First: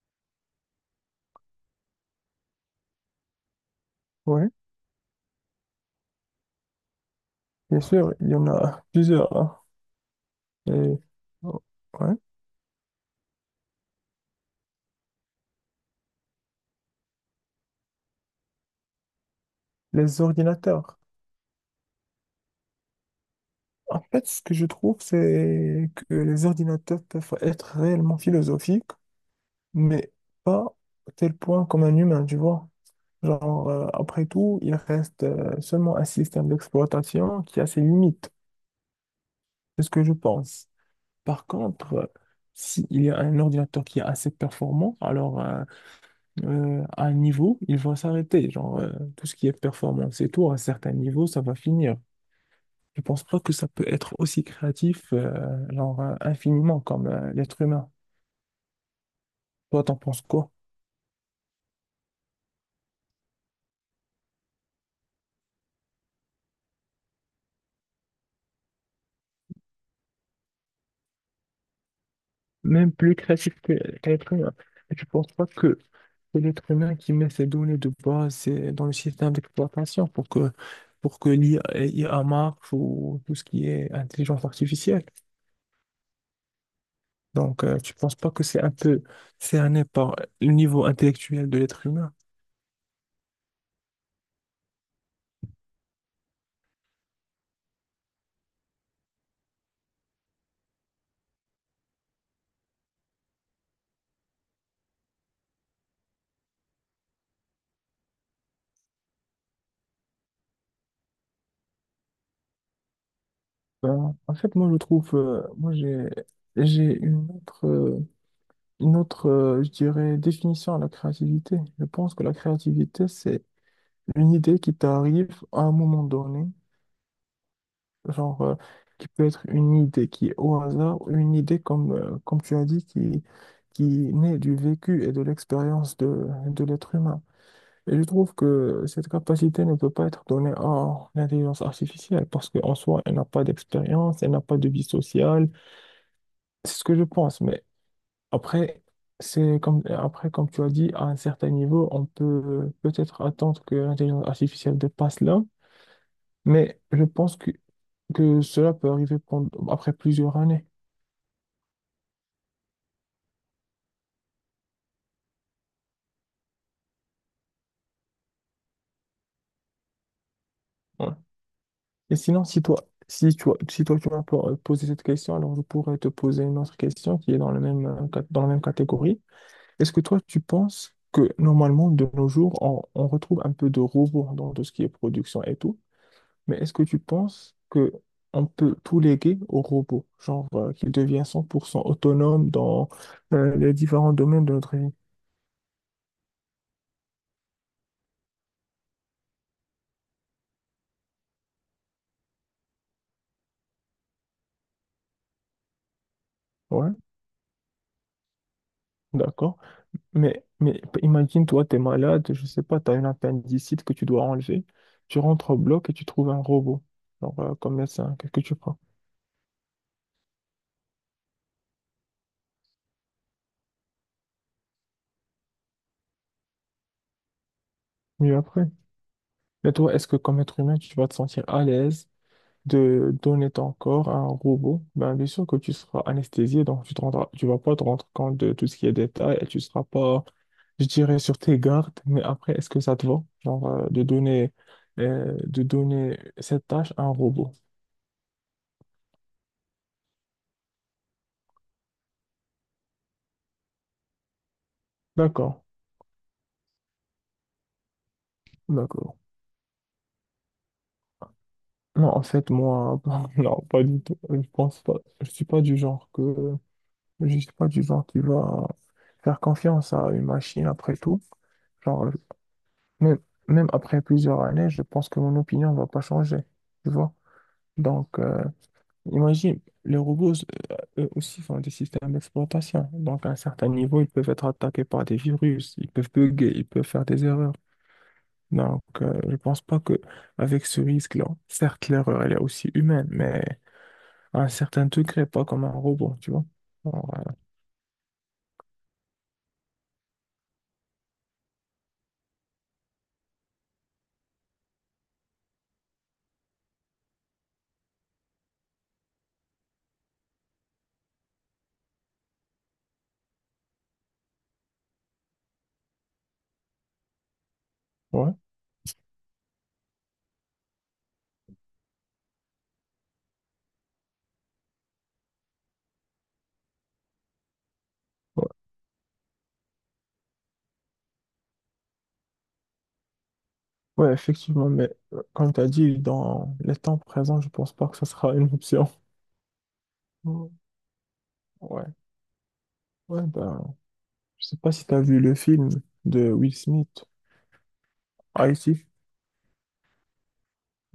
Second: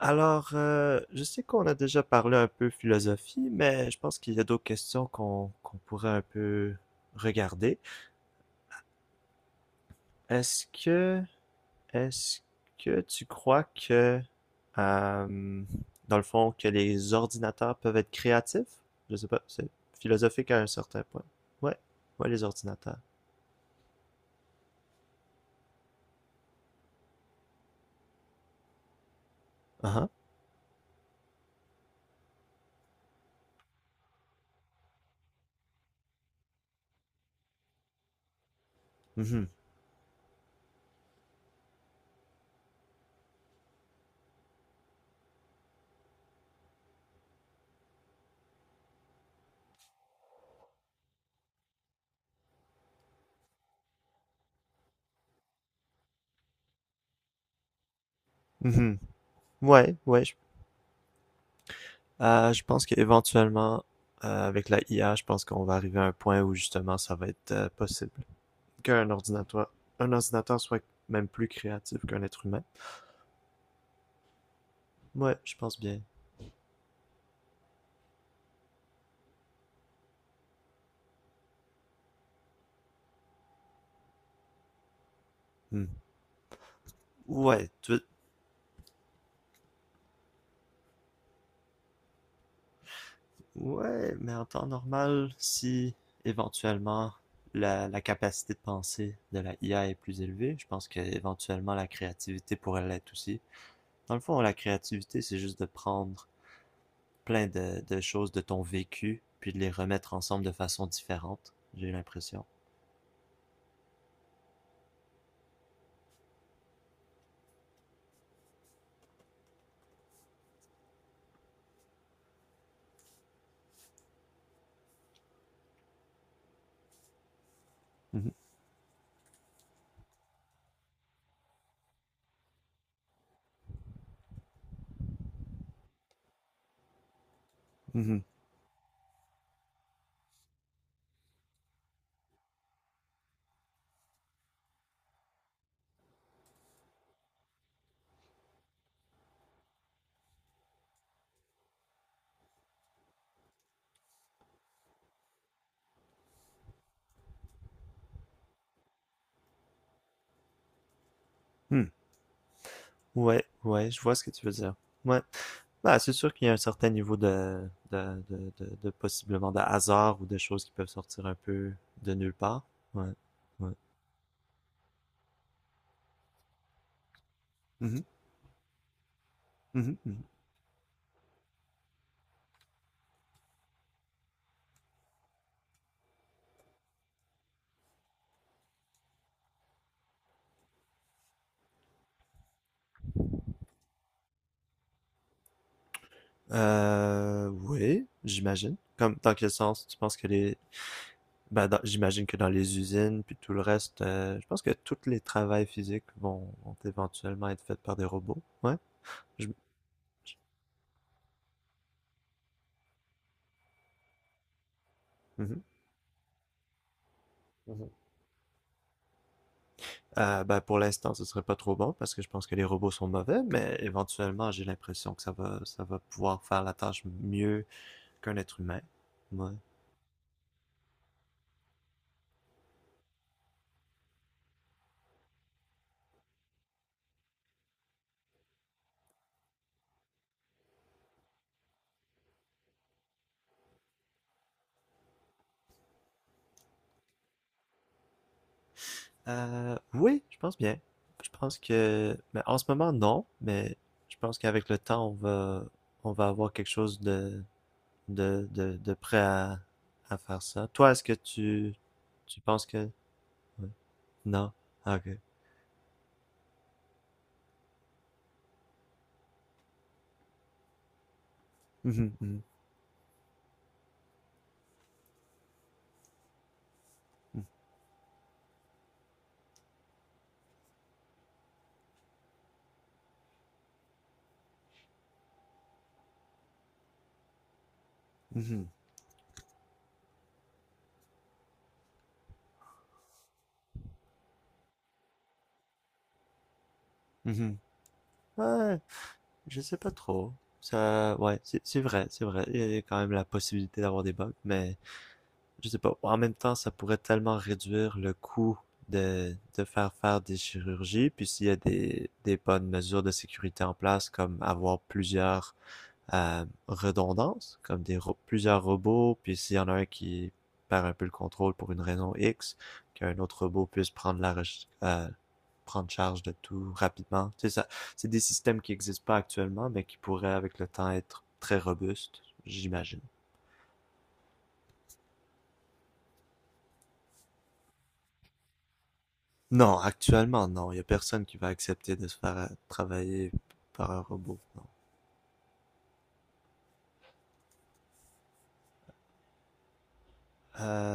Alors, je sais qu'on a déjà parlé un peu philosophie, mais je pense qu'il y a Oui, d'autres questions qu'on pourrait un peu regarder. bien sûr, il y en a plusieurs. Hein. Est-ce Et, que oh, ouais. est-ce que tu crois que euh, dans le fond que les ordinateurs peuvent être créatifs? Je sais pas, c'est Les philosophique à un ordinateurs. certain point. Ouais, ouais les ordinateurs. En fait, ce que je trouve, c'est que les ordinateurs peuvent être réellement philosophiques, Ah ah. mais pas à tel point comme un humain, tu vois. Genre, après tout, il reste seulement un système d'exploitation qui a ses limites, Mhm. c'est ce que je pense. Par contre, s'il y a un ordinateur qui est assez performant, alors à un niveau, il va s'arrêter. Genre, tout ce qui est performance et tout, à un certain niveau, ça va finir. Je pense pas que ça peut être aussi créatif, genre, infiniment comme l'être humain. Mhm. Toi, Ouais, t'en penses ouais. Quoi? Je pense qu'éventuellement avec la IA, je pense qu'on va arriver à un point où justement ça va être possible. qu'un ordinateur, un ordinateur soit même plus créatif qu'un être humain. Même plus créatif que l'être humain. Et tu penses Ouais, pas je pense que bien. c'est l'être humain qui met ses données de base dans le système d'exploitation pour que l'IA marche ou tout ce qui est intelligence artificielle. Hmm. Donc, Ouais, tu tu... penses pas que c'est un peu cerné par le niveau intellectuel de l'être humain? Ouais, mais en temps normal, si éventuellement la capacité de penser de la IA est plus élevée, je pense qu'éventuellement la créativité pourrait l'être aussi. Dans le fond, la créativité, c'est juste de prendre plein de choses de ton vécu, puis de les remettre ensemble de façon différente, j'ai l'impression. Ben, en fait, moi, j'ai une autre, je dirais, définition à la créativité. Je pense que la créativité, c'est une idée qui t'arrive à un moment donné, Mhm. genre, qui peut être une idée qui est au hasard, ou une idée, comme, comme tu as dit, qui naît du vécu et de l'expérience de l'être humain. Et je Mhm. trouve que cette capacité ne peut pas être donnée à l'intelligence artificielle parce qu'en soi, elle n'a pas d'expérience, elle n'a pas de vie sociale. C'est ce que je pense. Mais après, c'est comme, après, comme tu as dit, à un certain niveau, on peut peut-être attendre que l'intelligence artificielle dépasse là. Mais je pense que cela peut arriver après plusieurs années. Hmm. Ouais, ouais, je vois ce que tu veux dire. Ouais. Bah, c'est sûr qu'il y a un certain niveau de possiblement de hasard ou de choses qui peuvent Ouais. sortir un peu de Et nulle sinon, part. Ouais, ouais. si toi, tu m'as posé cette question, alors je pourrais te poser une autre question qui est dans le même, Mhm, dans la même catégorie. Est-ce mhm, que toi, mhm. tu penses que normalement, de nos jours, on retrouve un peu de robots dans tout ce qui est production et tout, mais est-ce que tu penses que on peut tout léguer aux robots, genre qu'ils deviennent 100% autonomes dans les différents domaines de notre vie? Oui, j'imagine. Comme, dans quel sens tu penses que les... Ben, j'imagine que dans les usines, puis tout le reste, je pense que tous les travails physiques vont Ouais, éventuellement être faits par des robots. Ouais. Je- d'accord. Mais imagine, toi, tu es malade, je sais pas, tu as une appendicite que tu dois enlever, tu rentres au mhm. bloc et tu trouves un robot, genre comme médecin, qu'est-ce que tu prends? Ben, pour l'instant, ce serait pas trop bon parce que je pense que les robots sont mauvais, mais éventuellement, j'ai l'impression que ça va pouvoir faire la tâche mieux qu'un Mieux être après. humain. Ouais. Mais toi, est-ce que comme être humain, tu vas te sentir à l'aise de donner ton corps à un robot, ben bien sûr que tu seras anesthésié, donc tu vas pas te rendre compte de tout ce qui est détail et tu seras pas, je dirais, sur tes gardes. Mais après, est-ce que ça te va, genre, de donner cette tâche à un robot? Oui, je pense bien. Je pense que, mais en ce moment, non, mais je pense qu'avec le temps, D'accord, on va avoir quelque chose de d'accord. prêt à faire ça. Toi, Non, en tu fait, penses que, moi, ouais. non, pas du tout. Je Non? pense pas. Ah, ok. Je suis pas du genre que, je suis pas du genre qui va faire confiance à une machine après tout. Genre, Mhm, mhm, même, même après plusieurs années, je pense que mon opinion ne va pas changer. Tu vois? Donc, imagine, les robots, euh, eux aussi, font des systèmes d'exploitation. Donc, à un certain niveau, ils peuvent être attaqués par des virus, ils peuvent bugger, ils peuvent faire des erreurs. mhm, Donc, je pense pas que avec ce risque-là, certes, l'erreur, elle est aussi humaine, mais à un certain degré, pas comme un robot, tu vois? Alors, mhm, mhm. Ouais, je sais pas trop. Ça, ouais, c'est vrai, c'est vrai. Il y a quand même la possibilité d'avoir des bugs, mais je sais pas. En même temps, ça pourrait tellement réduire le coût de faire faire des chirurgies. Puis s'il y a des bonnes mesures de sécurité en place, comme avoir plusieurs à redondance, comme ouais. plusieurs robots, puis s'il y en a un qui perd un peu le contrôle pour une raison X, qu'un autre robot puisse prendre charge de tout rapidement. C'est ça. C'est des Ouais, systèmes qui n'existent pas actuellement, mais qui pourraient avec le temps être très robustes, j'imagine. ouais, effectivement, mais comme tu as dit, dans les temps présents, je pense pas que ce sera une option. Non, actuellement, Mm. non. Il n'y a personne qui va Ouais. accepter de se faire Ouais, travailler ben, par un robot. je sais Non. pas si tu as vu le film de Will Smith, Haïti.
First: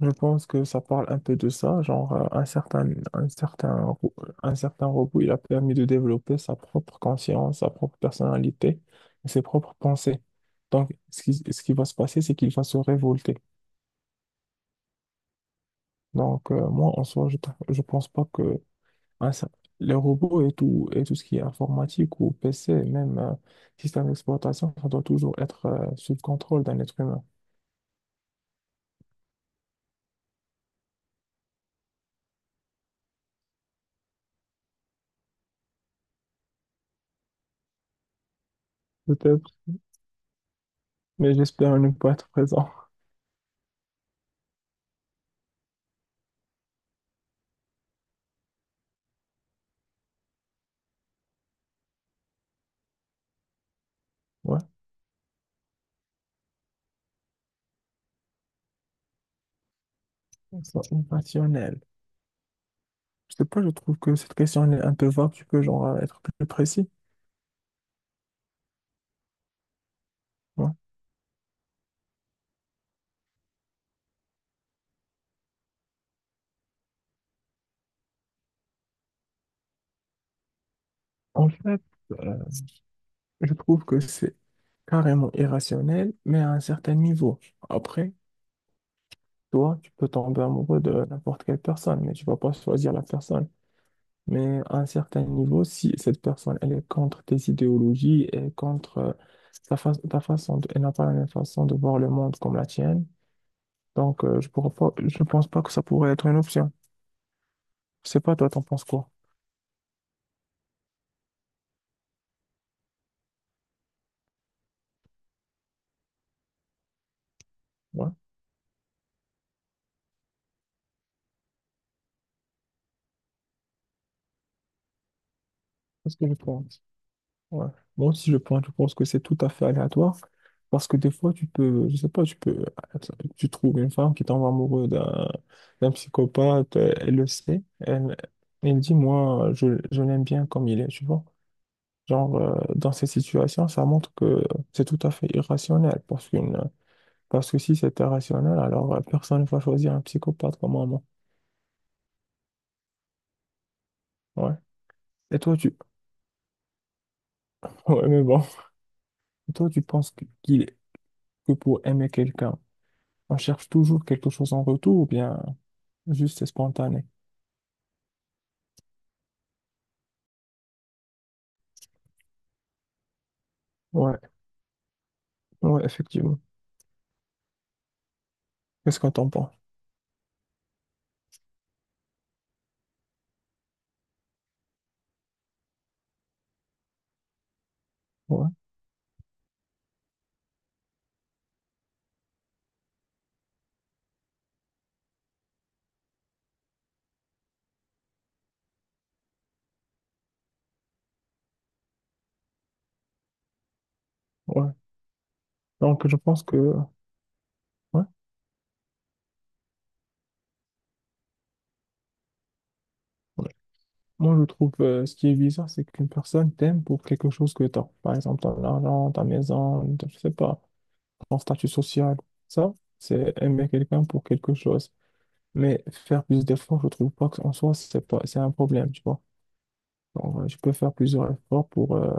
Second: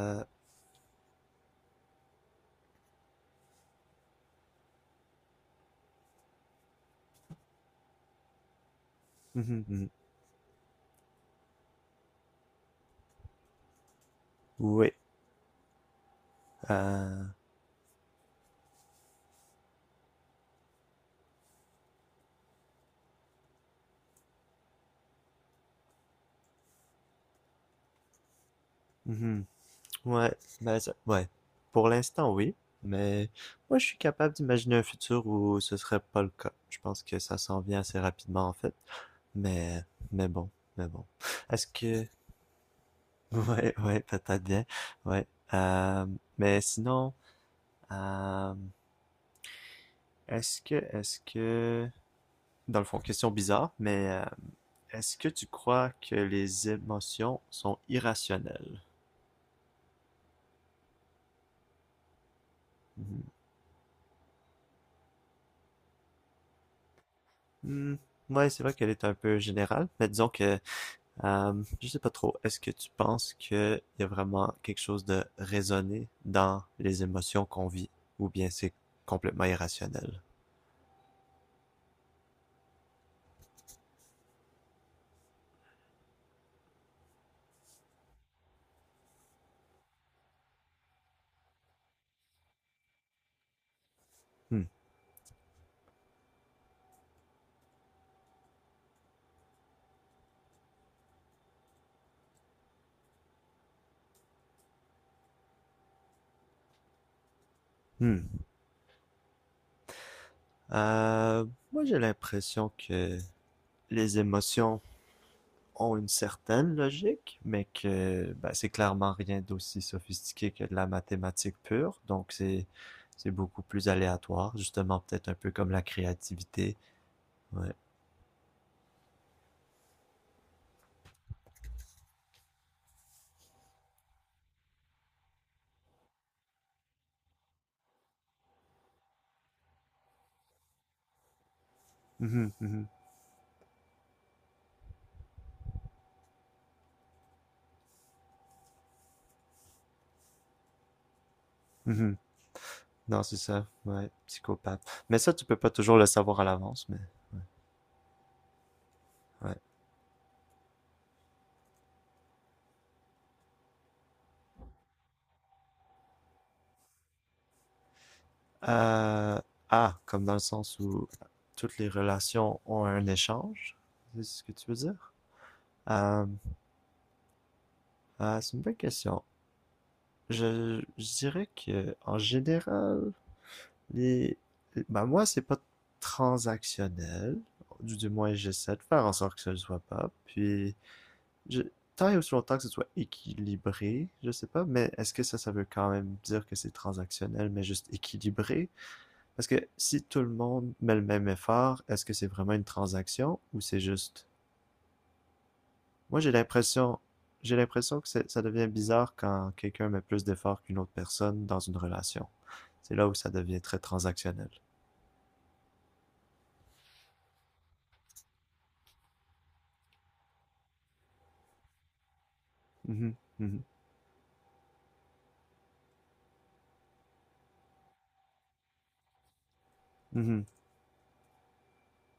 Je pense que ça parle un peu de ça, genre un certain, un certain, ro- un certain robot, il a permis de développer sa propre conscience, sa propre personnalité, et ses mhm, propres mhm. pensées. Donc, ce qui va se passer, c'est qu'il va se révolter. Oui. Donc, moi, en Euh... soi, je pense pas que un cer- les robots et tout ce qui est informatique ou PC, même système d'exploitation, ça doit toujours être sous le contrôle d'un être humain. mhm. Ouais, ouais. Pour l'instant, oui, mais moi, je suis capable d'imaginer un futur où ce serait pas le cas. Je pense que ça s'en vient assez rapidement, en fait. Peut-être Mais, mais bon, mais bon. mais Est-ce j'espère ne que, pas être présent. ouais, ouais, peut-être bien, ouais. Euh, mais sinon, euh, est-ce que, dans le fond, question bizarre, mais Ouais, est-ce que tu crois que les émotions sont irrationnelles? on sent irrationnel. Hmm. Je sais pas, je trouve que cette question elle est un peu vague, tu peux genre être plus précis. Hmm. Ouais, c'est vrai qu'elle est un peu générale, mais disons que Ouais. euh, je sais pas trop. Est-ce que tu penses qu'il y a vraiment quelque chose de raisonné dans les émotions qu'on vit, ou bien c'est complètement irrationnel? En fait, euh, je trouve que c'est carrément irrationnel, mais à un certain niveau. Après, toi, tu peux tomber amoureux de n'importe quelle personne, mais tu vas pas choisir la personne. Mais Hmm. à un certain niveau, si cette personne, elle est contre tes idéologies et contre ta façon de elle n'a pas la même façon de voir le monde comme la tienne, donc, je pourrais pas, je ne pense pas que ça pourrait être une option. Je sais Hmm. pas, toi, t'en penses quoi? Euh, moi, j'ai l'impression que les émotions ont une certaine logique, mais Ouais, que ben, c'est clairement rien d'aussi sophistiqué que de la mathématique pure. Donc, c'est beaucoup plus aléatoire, justement, peut-être un peu comme la c'est ce que je créativité. pense. Ouais. Ouais. Moi aussi, je pense que c'est tout à fait aléatoire. Parce que des fois, tu peux, je sais pas, tu peux, tu trouves une femme qui tombe amoureuse d'un psychopathe, elle le sait, elle, elle dit, moi, je l'aime bien comme il est, tu vois. Genre, Mhm, mhm, dans ces situations, ça montre que c'est tout à fait irrationnel. Parce que si c'est irrationnel, alors personne ne va choisir un psychopathe comme moi. mhm. Non, c'est ça. Ouais, Ouais. psychopathe. Mais ça, Et tu peux toi, pas tu, toujours le savoir à l'avance, mais ouais. ouais, mais bon, Ouais. toi, tu penses que, que pour aimer quelqu'un, on cherche toujours quelque chose en retour ou bien juste c'est spontané? Euh, ah, comme dans le sens où toutes les relations ont un échange. Ouais, C'est ce que tu veux dire? ouais, Euh, effectivement. ah, c'est une bonne Qu'est-ce qu'on question. t'en pense? Je dirais que en général, les, bah moi, c'est pas transactionnel. Du moins, Ouais, j'essaie de faire en sorte que ce ne le soit pas. Puis, je... Tant et aussi longtemps que ce soit équilibré, je sais pas, mais est-ce que ça veut quand même dire que c'est transactionnel, mais juste équilibré? Parce que si tout le monde met le même effort, est-ce que c'est vraiment une transaction ou c'est juste... ouais. Donc, je Moi, j'ai pense que, ouais, l'impression, j'ai l'impression que ça devient bizarre quand quelqu'un met plus d'efforts qu'une autre personne dans une relation. C'est là où ça ouais. devient très Moi, je transactionnel. trouve ce qui est bizarre, c'est qu'une personne t'aime pour quelque chose que t'as. Par exemple, ton argent, ta maison, je sais pas, ton statut social. Ça, Mhm, c'est mhm, aimer quelqu'un pour quelque chose. Mais faire plus d'efforts, je trouve pas qu'en soi, c'est pas, c'est un problème, tu vois. Donc, mhm, je peux faire plusieurs efforts pour,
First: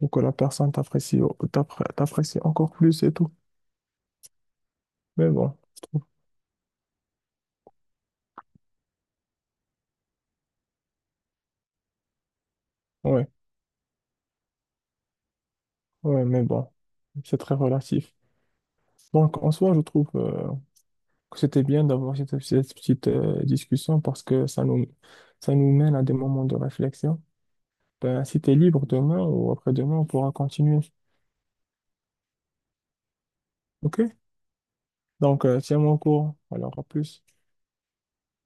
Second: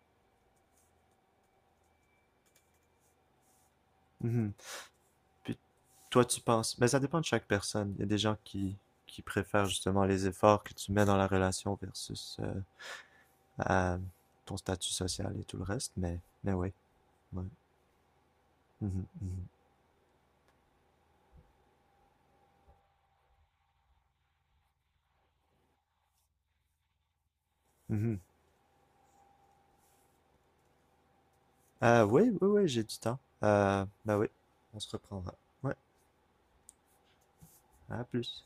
ou que la personne t'apprécie encore plus et tout. mhm. Mais bon, Puis je trouve, toi, tu penses, mais ça dépend de chaque personne. Il y a des gens Qui préfèrent justement les efforts que tu mets dans la relation versus ouais, à ton statut social et tout le reste, ouais, mais mais bon, oui. c'est Ouais. très relatif. Mhm, Donc, mhm, en soi, je trouve que c'était bien d'avoir cette, cette petite discussion parce que ça nous mène à des moments de réflexion. mhm. Ben, si t'es libre demain ou après-demain, on pourra continuer. Oui, oui, oui, j'ai du temps. OK? Bah oui, on se reprendra. Donc, Ouais, tiens-moi au courant. Alors, à plus. à plus.